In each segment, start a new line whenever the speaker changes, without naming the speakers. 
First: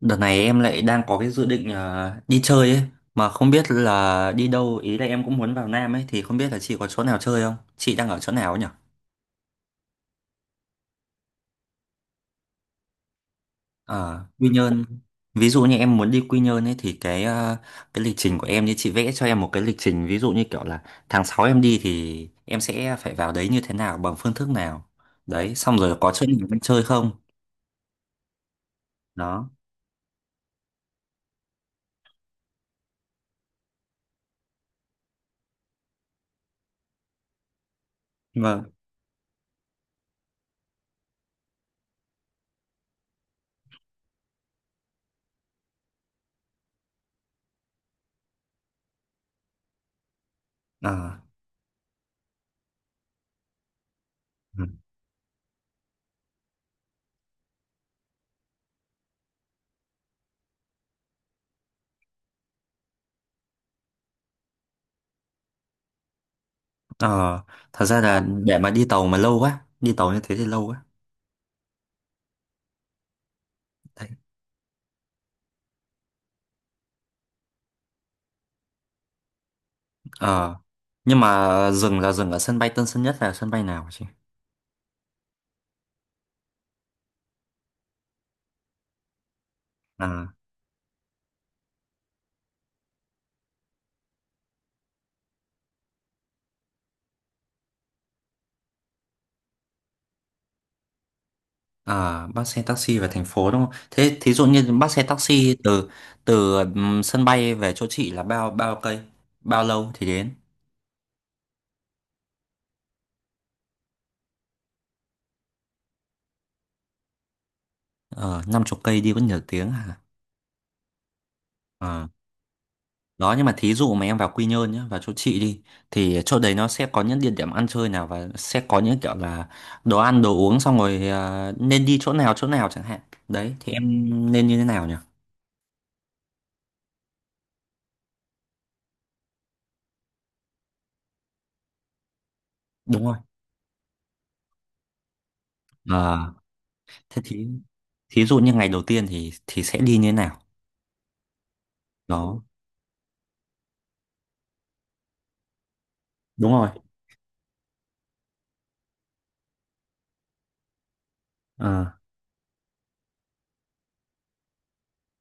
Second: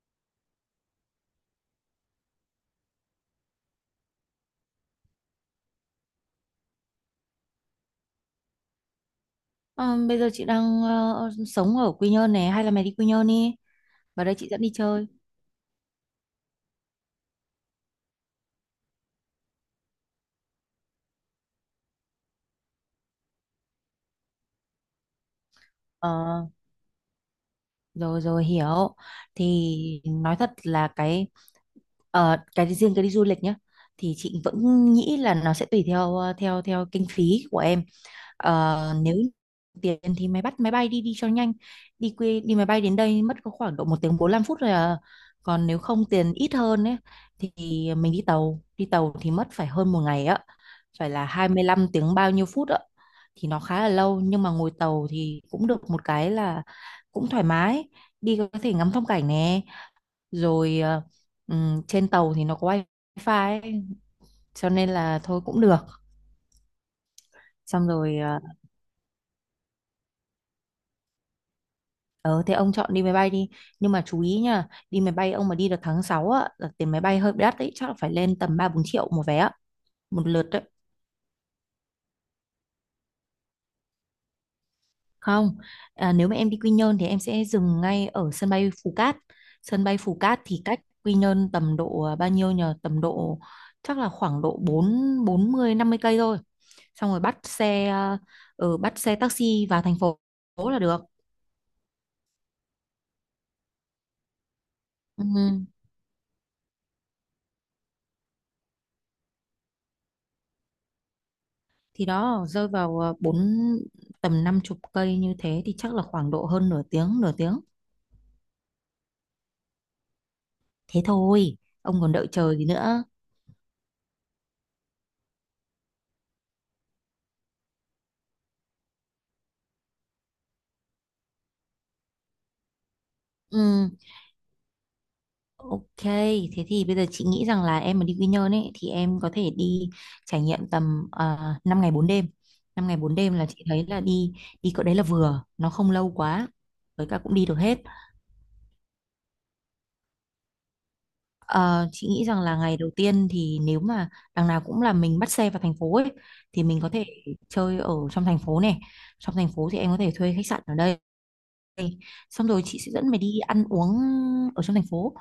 Đợt này em lại đang có cái dự định đi chơi ấy, mà không biết là đi đâu. Ý là em cũng muốn vào Nam ấy, thì không biết là chị có chỗ nào chơi không? Chị đang ở chỗ nào ấy nhỉ?
Ờ, Bây giờ chị đang sống ở Quy Nhơn này, hay là mày đi Quy Nhơn đi,
Ờ,
vào đây
Quy
chị dẫn đi
Nhơn.
chơi.
Ví dụ như em muốn đi Quy Nhơn ấy thì cái cái lịch trình của em, như chị vẽ cho em một cái lịch trình ví dụ như kiểu là tháng 6 em đi thì em sẽ phải vào đấy như thế nào, bằng phương thức nào. Đấy, xong rồi có chỗ
Ờ,
nào mình chơi không?
rồi rồi hiểu.
Đó.
Thì nói thật là cái cái riêng cái đi du lịch nhá, thì chị vẫn nghĩ là nó sẽ tùy theo theo theo kinh phí của em.
Vâng.
Nếu tiền thì mày bắt máy bay đi đi cho nhanh, đi quê đi máy bay đến đây mất có khoảng độ 1 tiếng 45 phút rồi à. Còn nếu không, tiền ít hơn ấy, thì mình đi tàu, đi tàu thì mất phải hơn một ngày á, phải
Ờ.
là 25 tiếng bao nhiêu phút ạ, thì nó khá là lâu. Nhưng mà
Ừ.
ngồi tàu thì cũng được một cái là cũng thoải mái, đi có thể ngắm phong cảnh nè, rồi trên tàu thì nó có wifi ấy, cho nên là thôi cũng được.
Ờ, thật
Xong
ra
rồi
là để mà đi tàu mà lâu quá, đi tàu như thế thì lâu quá.
ờ thế ông chọn đi máy bay đi. Nhưng mà chú ý nha, đi máy bay ông mà đi được tháng 6 á là tiền máy bay hơi đắt đấy, chắc là phải lên tầm 3 4 triệu một vé á, một lượt
Ờ,
đấy.
nhưng mà dừng là dừng ở sân bay Tân Sơn Nhất, là sân bay nào chị?
Không, nếu mà em đi Quy Nhơn thì em sẽ dừng ngay ở sân bay Phú Cát. Sân bay Phú
À,
Cát thì cách Quy Nhơn tầm độ bao nhiêu nhờ, tầm độ chắc là khoảng độ bốn 40 50 cây thôi. Xong rồi bắt xe taxi vào thành phố là được.
à, bắt xe taxi về thành phố đúng không? Thế thí dụ như bắt xe taxi
Ừ.
từ từ sân bay về chỗ chị là bao bao cây? Bao lâu thì đến?
Thì đó rơi vào tầm 50 cây, như thế thì chắc là khoảng độ hơn nửa tiếng, nửa tiếng
Ờ, năm chục cây đi có nhiều tiếng à?
thế thôi, ông
Ờ,
còn đợi chờ gì nữa.
đó nhưng mà thí dụ mà em vào Quy Nhơn nhá, vào chỗ chị đi, thì chỗ đấy nó sẽ có những địa điểm ăn chơi nào, và sẽ có những kiểu là đồ ăn đồ uống, xong rồi nên đi chỗ nào chẳng hạn. Đấy
Ừ,
thì em nên như thế nào nhỉ?
ok, thế thì bây giờ chị nghĩ rằng là em mà đi Quy Nhơn ấy, thì em có thể đi trải nghiệm tầm 5 ngày bốn đêm. năm ngày
Đúng
bốn
rồi.
đêm là chị thấy là đi đi cỡ đấy là vừa, nó không lâu
Ờ.
quá, với cả
Thế
cũng
thì
đi được hết.
thí dụ như ngày đầu tiên thì sẽ đi như thế nào?
Ờ, chị nghĩ rằng
Đó,
là ngày đầu tiên thì nếu mà đằng nào cũng là mình bắt xe vào thành phố ấy,
đúng
thì
rồi.
mình có thể chơi ở trong thành phố này. Trong thành phố thì em có thể thuê khách sạn ở đây
Ờ,
này. Xong rồi chị sẽ dẫn mày đi ăn uống ở trong thành phố.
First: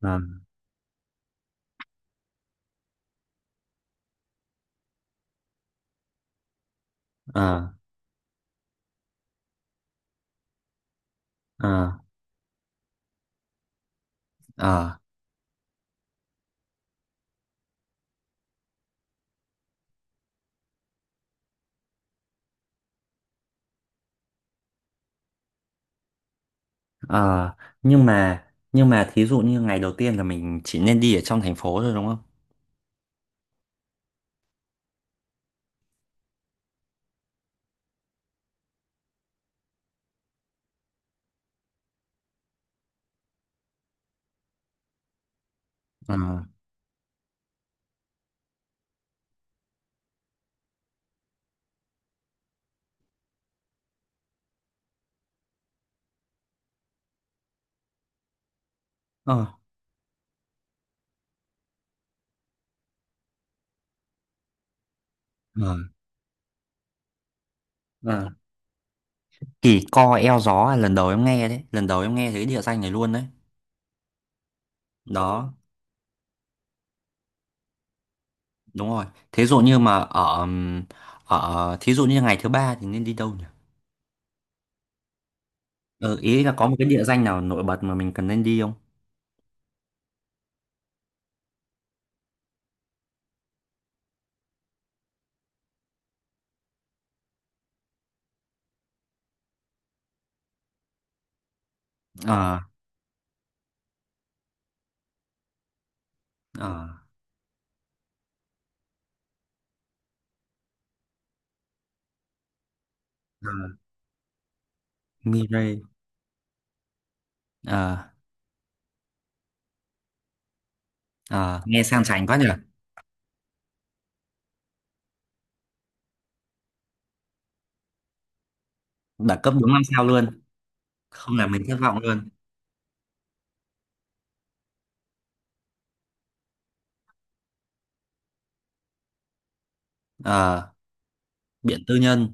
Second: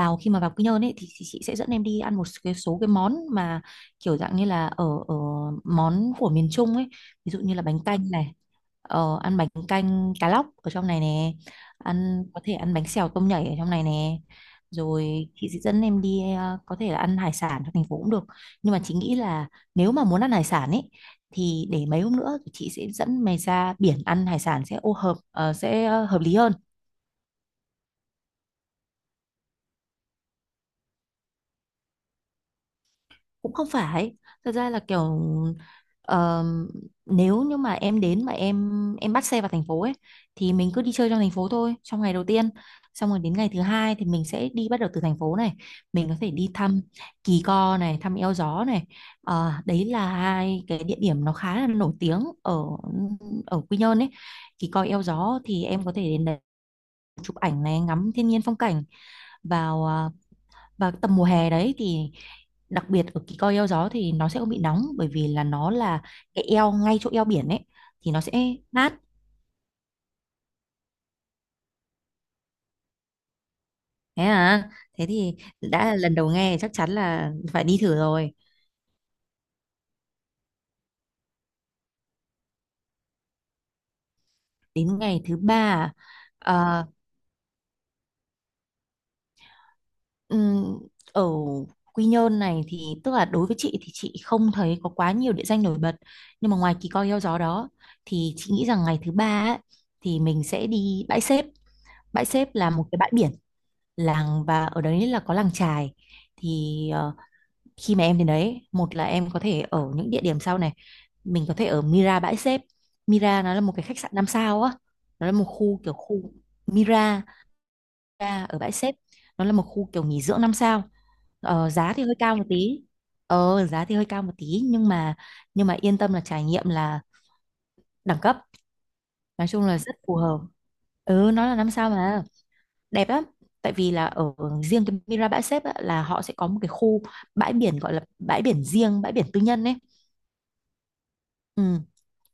ờ,
khi mà vào Quy Nhơn ấy thì chị sẽ dẫn em đi ăn một cái số cái món mà kiểu dạng như là ở ở món của miền Trung ấy, ví dụ như là
ờ,
bánh canh này, ăn bánh canh cá lóc ở trong này nè,
ờ,
ăn có thể ăn bánh xèo tôm nhảy ở trong này nè,
ờ,
rồi chị sẽ dẫn em đi có thể là ăn hải sản trong thành phố cũng được. Nhưng mà chị nghĩ là nếu mà muốn ăn hải sản ấy, thì để mấy hôm nữa thì chị sẽ dẫn mày ra biển ăn hải sản sẽ ô hợp ờ, sẽ ờ, hợp lý hơn.
ờ. Nhưng mà thí dụ như ngày đầu tiên là mình chỉ nên đi ở trong thành phố thôi đúng không?
Cũng không phải, thật ra là kiểu ờ, nếu như mà em đến mà em bắt xe vào thành phố ấy, thì mình cứ đi chơi trong thành phố thôi trong ngày đầu tiên. Xong rồi đến ngày thứ hai thì mình sẽ đi, bắt đầu từ thành phố này mình có
Ờ,
thể đi thăm Kỳ Co này, thăm Eo Gió này. Ờ, đấy là hai cái địa điểm nó khá là nổi tiếng ở ở Quy Nhơn ấy. Kỳ Co Eo Gió thì em có thể đến đấy chụp ảnh này, ngắm thiên nhiên phong cảnh.
ờ,
vào à, Vào tầm mùa hè đấy thì đặc biệt ở cái Coi Eo Gió thì nó sẽ không bị nóng, bởi vì là nó
ờ,
là cái eo ngay chỗ eo biển ấy, thì nó
ờ.
sẽ mát.
Kỳ co eo gió là lần đầu em nghe đấy, lần đầu em nghe thấy địa danh này luôn đấy.
Thế à, thế thì
Đó,
đã là lần đầu nghe chắc chắn là phải đi thử rồi.
đúng rồi. Thí dụ như mà ở ở thí dụ như ngày thứ ba thì nên đi đâu nhỉ?
Đến ngày thứ ba,
Ờ, ý là có một
à,
cái địa danh nào nổi bật mà mình cần nên đi không?
Ừm, ở Quy Nhơn này thì tức là đối với chị thì chị không thấy có quá nhiều địa danh nổi bật, nhưng mà ngoài Kỳ Co Heo Gió đó thì chị nghĩ rằng ngày thứ ba ấy, thì mình sẽ đi Bãi Xếp. Bãi Xếp
Ờ,
là một cái bãi biển làng, và ở đấy là có làng chài.
ờ.
Thì khi mà em đến đấy, một là em có thể ở những địa điểm sau này mình có thể ở Mira Bãi Xếp. Mira
Ờ.
nó là một cái khách sạn 5 sao á, nó là một khu
Mirai.
kiểu khu Mira
Ờ,
Ca ở Bãi Xếp, nó là một khu kiểu nghỉ dưỡng 5 sao.
ờ,
ờ,
nghe
giá thì
sang
hơi
chảnh quá
cao một
nhỉ.
tí giá thì hơi cao một tí, nhưng mà yên tâm là trải nghiệm là đẳng cấp,
Đẳng
nói
cấp
chung
đúng
là
năm
rất
sao
phù
luôn.
hợp. Ừ,
Không
nó
là
là
mình
năm
thất
sao
vọng
mà,
luôn.
đẹp lắm. Tại vì là ở riêng cái Mira Bãi Xếp á, là họ sẽ có một cái khu bãi biển, gọi là bãi biển riêng, bãi biển tư nhân ấy.
Ờ, biện
Ừ.
tư nhân.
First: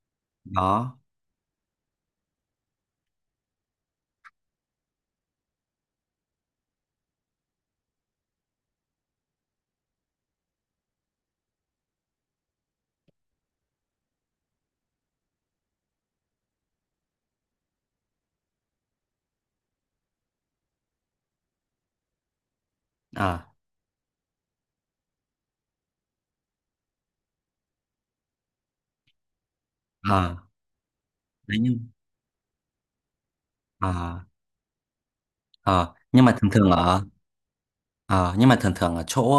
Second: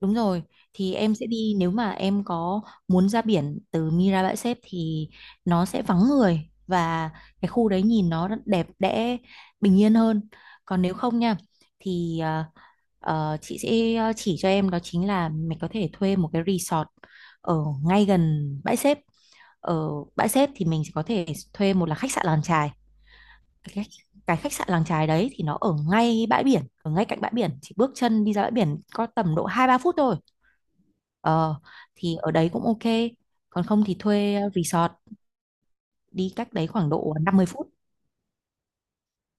Đúng rồi, thì
Đó.
em sẽ đi, nếu mà em có muốn ra biển từ Mira Bãi Xép thì nó sẽ vắng người, và cái khu đấy nhìn nó rất đẹp đẽ, bình yên hơn. Còn nếu không nha, thì chị sẽ chỉ cho em đó chính là mình có thể thuê một cái resort ở ngay gần Bãi Xép. Ở Bãi Xép thì mình sẽ có thể thuê, một là khách sạn làng chài.
Ờ,
Cái, khách- cái khách sạn làng chài đấy thì nó ở ngay bãi biển, ở ngay cạnh bãi biển, chỉ bước chân đi ra bãi biển có tầm độ 2 3 phút thôi.
ờ, đấy
Ờ,
nhưng
thì ở đấy cũng ok. Còn không
ờ,
thì thuê resort
ờ, nhưng mà
đi,
thường
cách đấy
thường
khoảng
ở
độ 50 phút.
ờ, nhưng mà thường thường ở chỗ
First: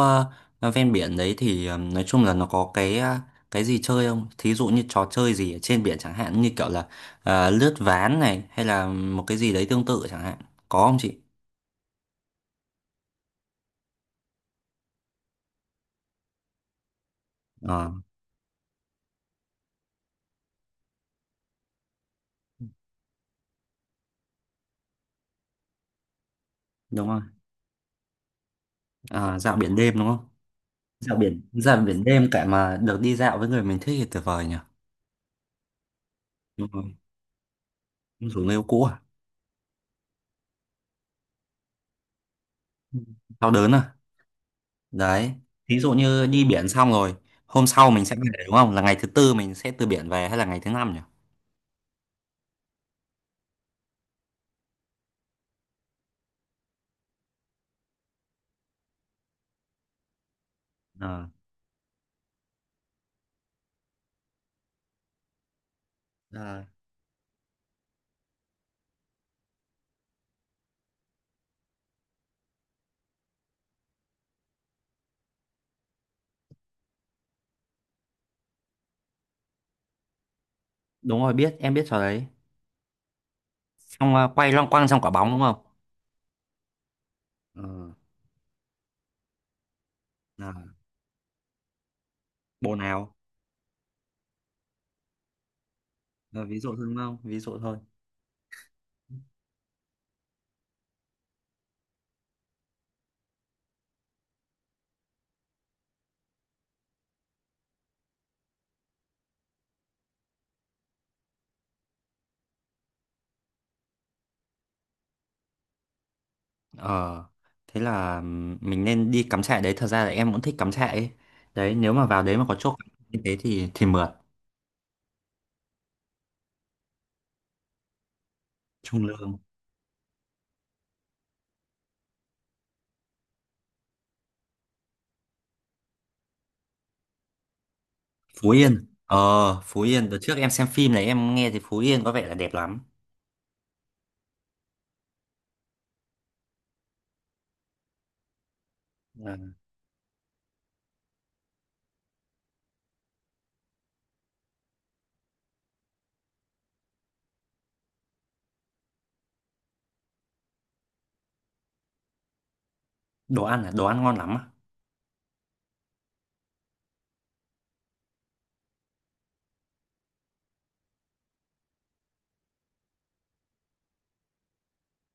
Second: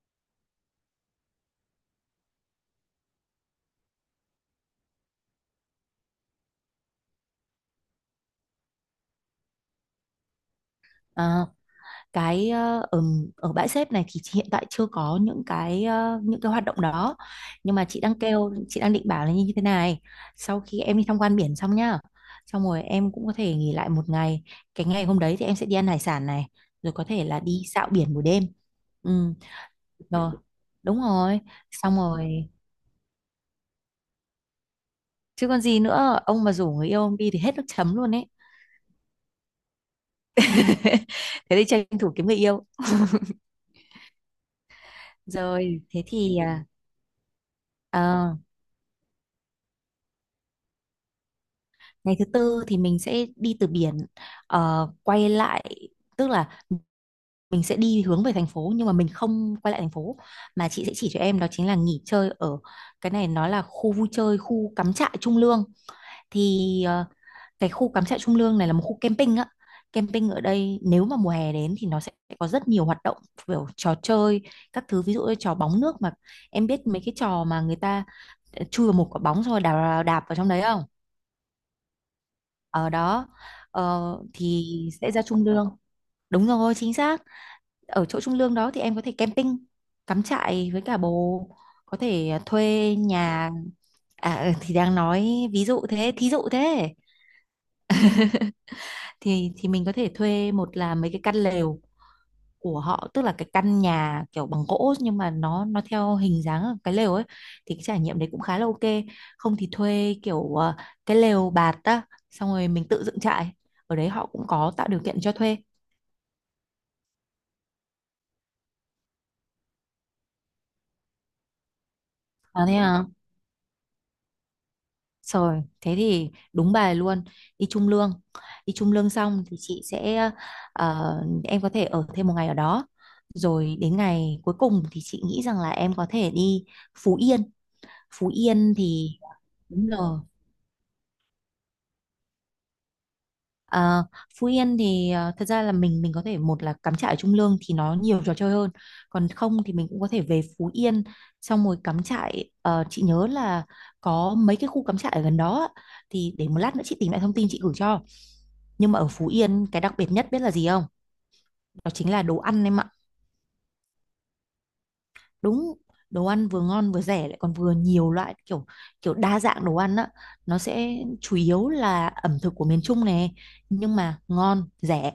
ven biển đấy thì, nói chung là nó có cái cái gì chơi không, thí dụ như trò chơi gì ở trên biển chẳng hạn, như kiểu là lướt ván này, hay là một cái gì đấy tương tự chẳng hạn, có không chị?
Ờ, cái ờ, ở Ở Bãi Xếp này thì chị hiện tại chưa có những cái những cái hoạt động đó. Nhưng mà
Ờ,
chị đang định bảo là như thế này. Sau khi em đi tham quan biển xong nhá, xong rồi em cũng có thể nghỉ lại một ngày. Cái ngày hôm đấy thì em sẽ đi ăn hải sản này, rồi có
đúng rồi.
thể là đi dạo biển buổi đêm. Ừ,
Ờ, dạo biển đêm đúng không?
rồi. Đúng
Dạo
rồi.
biển, dạo
Xong
biển đêm cả
rồi.
mà được đi dạo với người mình thích thì tuyệt vời nhỉ.
Chứ còn gì nữa, ông mà
Đúng
rủ
rồi.
người yêu ông đi thì hết nước chấm luôn ấy.
Không xuống yêu cũ à?
Thế thì tranh thủ kiếm người yêu.
Ừ. Đau đớn à? Đấy. Thí
Rồi
dụ
thế
như
thì
đi biển xong rồi, hôm sau mình sẽ
ờ,
về đúng không? Là ngày thứ tư mình sẽ từ biển về hay là ngày thứ năm nhỉ?
ngày thứ tư thì mình sẽ đi từ biển, quay lại, tức là mình sẽ đi hướng về thành phố, nhưng mà mình không quay lại thành phố, mà chị sẽ chỉ cho
Ờ.
em đó chính là nghỉ chơi ở cái này, nó là khu vui chơi, khu cắm trại Trung Lương.
Ờ.
Thì cái khu cắm trại Trung Lương này là một khu camping á. Camping ở đây nếu mà mùa hè đến thì nó sẽ có rất nhiều hoạt động, kiểu trò chơi các thứ, ví dụ như trò bóng nước mà em biết, mấy cái trò mà người ta chui vào một quả bóng rồi đạp vào trong đấy, không?
Đúng rồi, biết, em biết trò đấy.
Ở đó
Xong
ờ,
à, quay
thì
loanh quanh trong quả
sẽ ra
bóng đúng
Trung
không?
Lương. Đúng rồi, chính xác.
Ờ.
Ở chỗ Trung Lương đó thì em có thể camping, cắm
Ờ.
trại với cả bồ, có thể
Bộ
thuê
nào?
nhà. Thì đang nói ví dụ thế, thí
Ờ,
dụ
ví dụ thôi
thế,
đúng không? Ví dụ thôi.
thì mình có thể thuê, một là mấy cái căn lều của họ, tức là cái căn nhà kiểu bằng gỗ nhưng mà nó theo hình dáng cái lều ấy, thì cái trải nghiệm đấy cũng khá là ok. Không thì thuê kiểu cái lều bạt á, xong rồi mình tự dựng trại, ở đấy họ cũng có tạo điều kiện cho thuê.
Ờ, thế là mình nên đi cắm trại đấy. Thật ra là em cũng thích cắm trại ấy. Đấy, nếu mà vào đấy mà có
À
chỗ
thế
cắm
à?
trại như thế thì mượt.
Rồi thế thì đúng bài luôn, đi Trung Lương. Đi Trung
Trung
Lương
Lương.
xong thì chị sẽ ờ, em có thể ở thêm một ngày ở đó, rồi đến ngày cuối cùng thì chị nghĩ rằng là em có thể đi Phú Yên. Phú
Phú
Yên
Yên.
thì
Ờ, Phú
đúng
Yên đợt
rồi.
trước em xem phim này, em nghe thì Phú Yên có vẻ là đẹp lắm.
Ờ, Phú Yên thì thật ra là mình có thể, một là cắm trại ở Trung Lương thì nó nhiều trò chơi hơn, còn
Ờ,
không thì mình cũng có thể về Phú Yên xong rồi cắm trại. Ờ, chị nhớ là có mấy cái khu cắm trại ở gần đó á. Thì để một lát nữa chị tìm lại thông tin chị gửi cho. Nhưng mà ở Phú Yên cái đặc biệt nhất biết là gì không? Đó chính là đồ ăn em ạ.
đồ ăn là đồ ăn ngon lắm á.
Đúng, đồ ăn vừa ngon vừa rẻ lại còn vừa nhiều loại, kiểu kiểu đa dạng đồ ăn á. Nó sẽ chủ yếu là ẩm thực của miền Trung này, nhưng mà ngon rẻ.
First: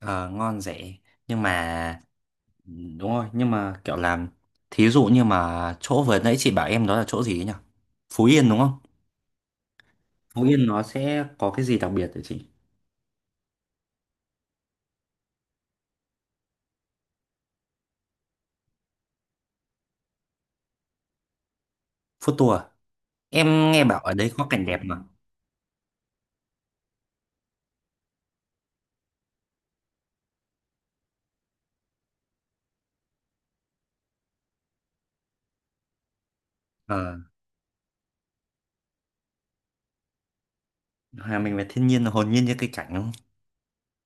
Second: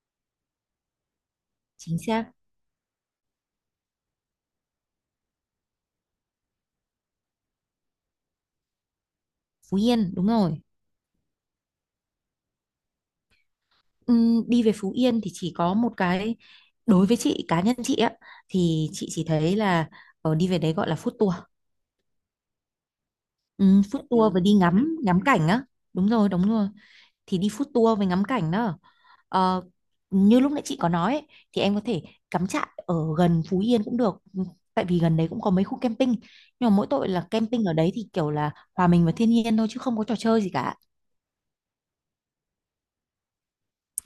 Ờ, ngon rẻ nhưng
Chính
mà,
xác.
ừ, đúng rồi nhưng mà kiểu làm, thí dụ như mà chỗ vừa nãy chị bảo em đó là chỗ gì ấy nhỉ? Phú Yên đúng không?
Phú Yên, đúng
Phú
rồi.
Yên nó sẽ có cái gì đặc biệt hả chị?
Đi về Phú Yên thì chỉ có một cái, đối với chị, cá nhân chị á, thì chị chỉ thấy là đi về đấy gọi là food tour.
Food tour à?
Ừ,
Em nghe
food
bảo ở đấy
tour và
có
đi
cảnh đẹp
ngắm
mà.
ngắm cảnh á, đúng rồi đúng rồi. Thì đi food tour với ngắm cảnh đó. Ờ, như lúc nãy chị có nói ấy, thì em có thể cắm trại ở gần Phú Yên cũng được. Ừ, tại vì gần đấy cũng có mấy khu camping, nhưng mà mỗi tội
Ờ,
là camping ở đấy thì kiểu là hòa mình vào thiên nhiên thôi chứ không có trò chơi gì cả.
hòa mình về thiên nhiên là hồn nhiên như cây cảnh đúng không?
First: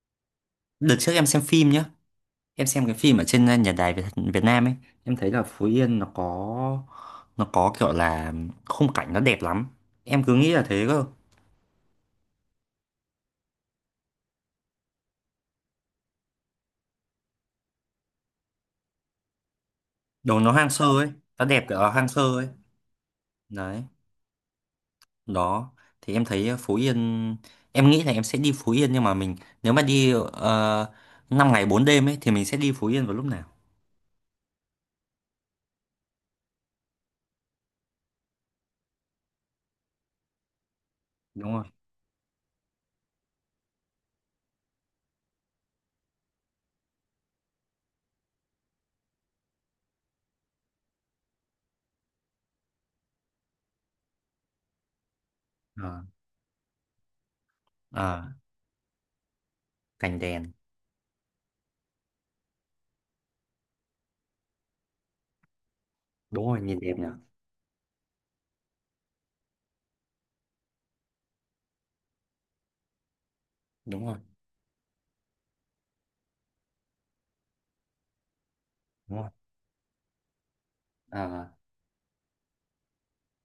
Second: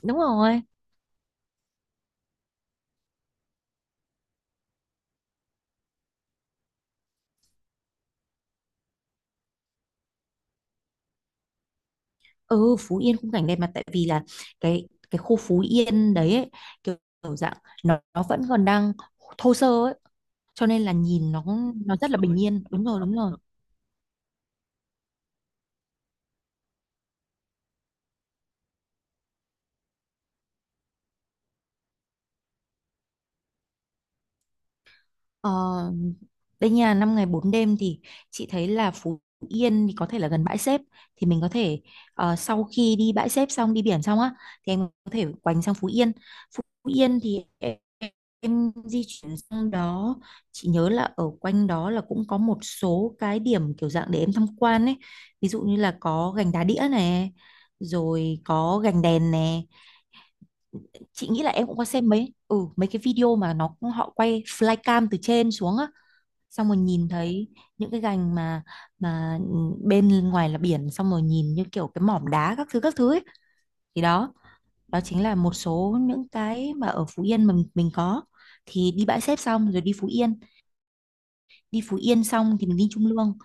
Đúng rồi.
Đợt trước em xem phim nhá, em xem cái phim ở trên nhà đài Việt, Việt Nam ấy, em thấy là Phú Yên nó có, nó có kiểu là khung cảnh nó đẹp lắm. Em cứ nghĩ là thế cơ.
Ừ, Phú Yên khung cảnh đẹp, mà tại vì là cái khu Phú Yên đấy ấy, kiểu, kiểu dạng, nó vẫn còn đang thô sơ ấy,
Đồ nó
cho
hoang
nên
sơ
là
ấy,
nhìn nó
nó đẹp kiểu là
nó
hoang
rất là
sơ
bình
ấy.
yên. Đúng rồi đúng rồi.
Đấy. Đó. Thì em thấy Phú Yên, em nghĩ là em sẽ đi Phú Yên nhưng mà mình, nếu mà đi 5 ngày 4 đêm ấy thì mình sẽ đi Phú Yên vào lúc nào?
Ờ, đây nhà 5 ngày 4 đêm thì chị thấy là Phú Yên thì có thể là gần bãi xếp, thì mình có
Đúng rồi.
thể sau khi đi bãi xếp xong đi biển xong á thì em có thể quành sang Phú Yên. Phú Yên thì em di chuyển sang đó. Chị nhớ là ở quanh đó là cũng có một số cái điểm kiểu dạng để em tham quan ấy. Ví dụ như là
Ờ,
có gành đá đĩa này,
ờ,
rồi có gành đèn nè.
cảnh đèn.
Chị nghĩ là em cũng có xem mấy ừ mấy cái video mà nó họ quay flycam từ trên xuống á,
Đúng rồi
xong rồi
nhìn đẹp nhỉ.
nhìn thấy những cái gành mà bên ngoài là biển, xong rồi nhìn như kiểu cái mỏm đá các thứ ấy. Thì
Đúng rồi
đó, đó chính là một số những cái mà ở Phú Yên mà mình có. Thì đi
đúng
Bãi
rồi.
Xếp xong rồi
Ờ,
đi Phú Yên xong thì mình đi Trung Lương.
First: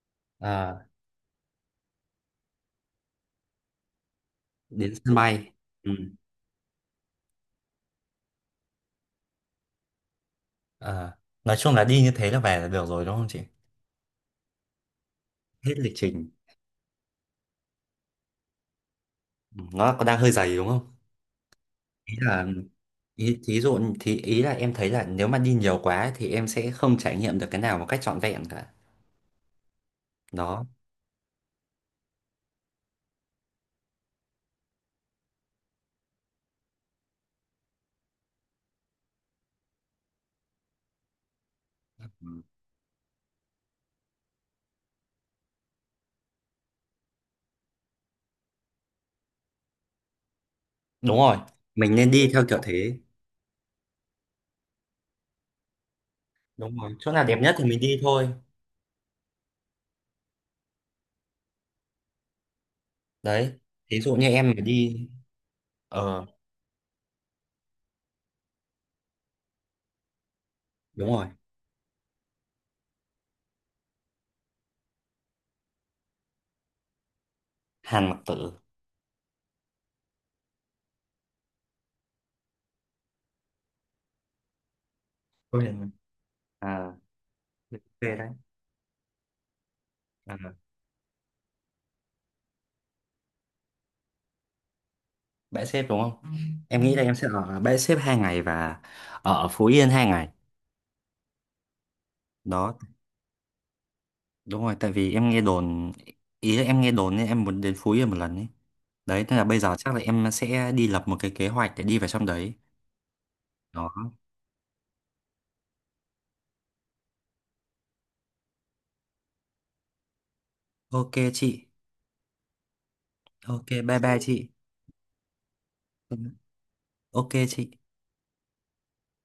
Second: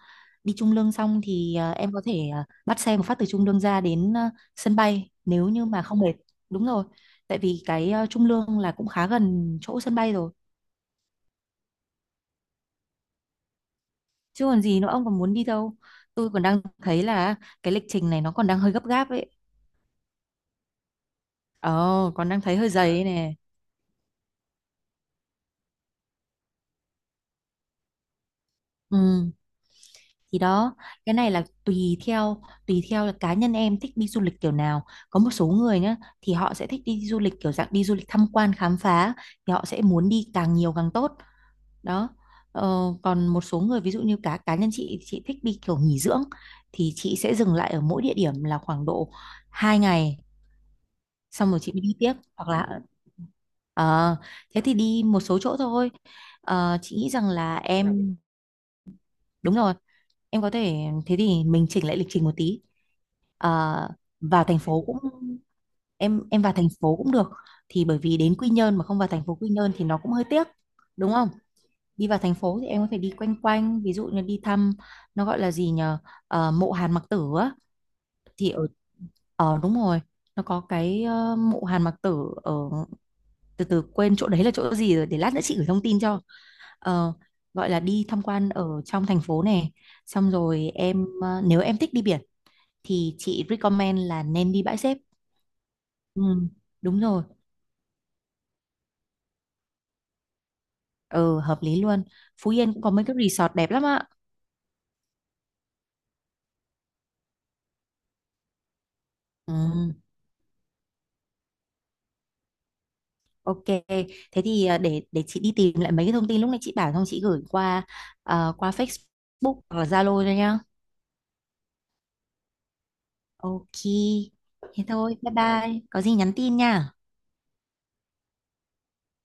Đi Trung
ờ,
Lương xong thì em có thể bắt xe một phát từ Trung Lương ra đến sân
đến
bay
sân
nếu
bay.
như mà
Ừ.
không mệt. Đúng rồi. Tại vì cái Trung Lương là cũng khá gần chỗ sân bay rồi.
À, nói chung là đi như thế là về là được rồi đúng không chị?
Chứ còn gì nữa, ông còn muốn đi đâu?
Hết lịch trình.
Tôi còn đang thấy là cái lịch trình này nó còn đang hơi gấp gáp ấy,
Ừ, nó có đang hơi dày đúng không?
ờ
Ý
còn đang
là,
thấy hơi dày ấy nè.
ý, thí dụ thì ý là em thấy là nếu mà đi nhiều quá thì em sẽ không trải nghiệm được cái nào một cách trọn vẹn cả.
Ừ, thì
Đó.
đó, cái này là tùy theo là cá nhân em thích đi du lịch kiểu nào. Có một số người nhá, thì họ sẽ thích đi du lịch kiểu dạng đi du lịch tham quan khám phá, thì họ sẽ muốn đi càng nhiều càng tốt. Đó.
Ừ.
Ờ, còn một số người ví dụ như cá cá nhân chị thích đi kiểu nghỉ dưỡng, thì chị sẽ dừng lại ở mỗi địa điểm là khoảng độ 2 ngày,
Đúng rồi.
xong rồi chị mới
Mình
đi
nên
tiếp.
đi theo
Hoặc
kiểu
là
thế.
ờ, thế thì đi một số chỗ thôi.
Đúng
Ờ,
rồi.
chị nghĩ
Chỗ nào
rằng
đẹp nhất
là
thì mình đi
em,
thôi.
đúng rồi, em có thể, thế thì mình chỉnh lại lịch trình một tí. Ờ,
Đấy. Thí dụ như
vào
em
thành
mà
phố cũng,
đi,
em
ờ
em vào thành phố cũng được, thì bởi vì đến Quy Nhơn mà không vào thành phố Quy Nhơn thì nó cũng hơi tiếc,
đúng
đúng
rồi.
không? Đi vào thành phố thì em có thể đi quanh quanh, ví dụ như đi thăm, nó gọi là gì nhờ, ờ, mộ Hàn Mặc Tử á.
Hàn Mặc
Thì
Tử.
ở, ờ đúng rồi, nó có cái ờ, mộ Hàn Mặc Tử ở, từ từ quên chỗ đấy là chỗ gì rồi, để lát nữa chị gửi
Ôi,
thông tin cho.
à,
Ờ, gọi là đi
về
tham
đấy.
quan ở trong thành phố này, xong
À,
rồi em nếu em thích đi biển thì chị recommend là nên đi bãi xếp.
bãi xếp đúng không?
Ừ,
Ừ. Em nghĩ
đúng
là em
rồi.
sẽ ở bãi xếp 2 ngày và ở Phú Yên 2 ngày.
Ừ, hợp lý luôn. Phú Yên
Đó.
cũng có mấy cái resort đẹp lắm ạ.
Đúng rồi, tại vì em nghe đồn, ý là em nghe đồn nên em muốn đến Phú Yên một lần ấy. Đấy, thế là bây giờ
Ừ,
chắc là em sẽ đi lập một cái kế hoạch để đi vào trong đấy.
ok.
Đó.
Thế thì ờ, để chị đi tìm lại mấy cái thông tin lúc nãy chị bảo xong chị gửi qua, ờ, qua Facebook hoặc là Zalo cho nhá.
Ok chị. Ok, bye bye
Ok.
chị.
Thế thôi, bye bye, có gì
Ừ,
nhắn tin nha.
ok chị.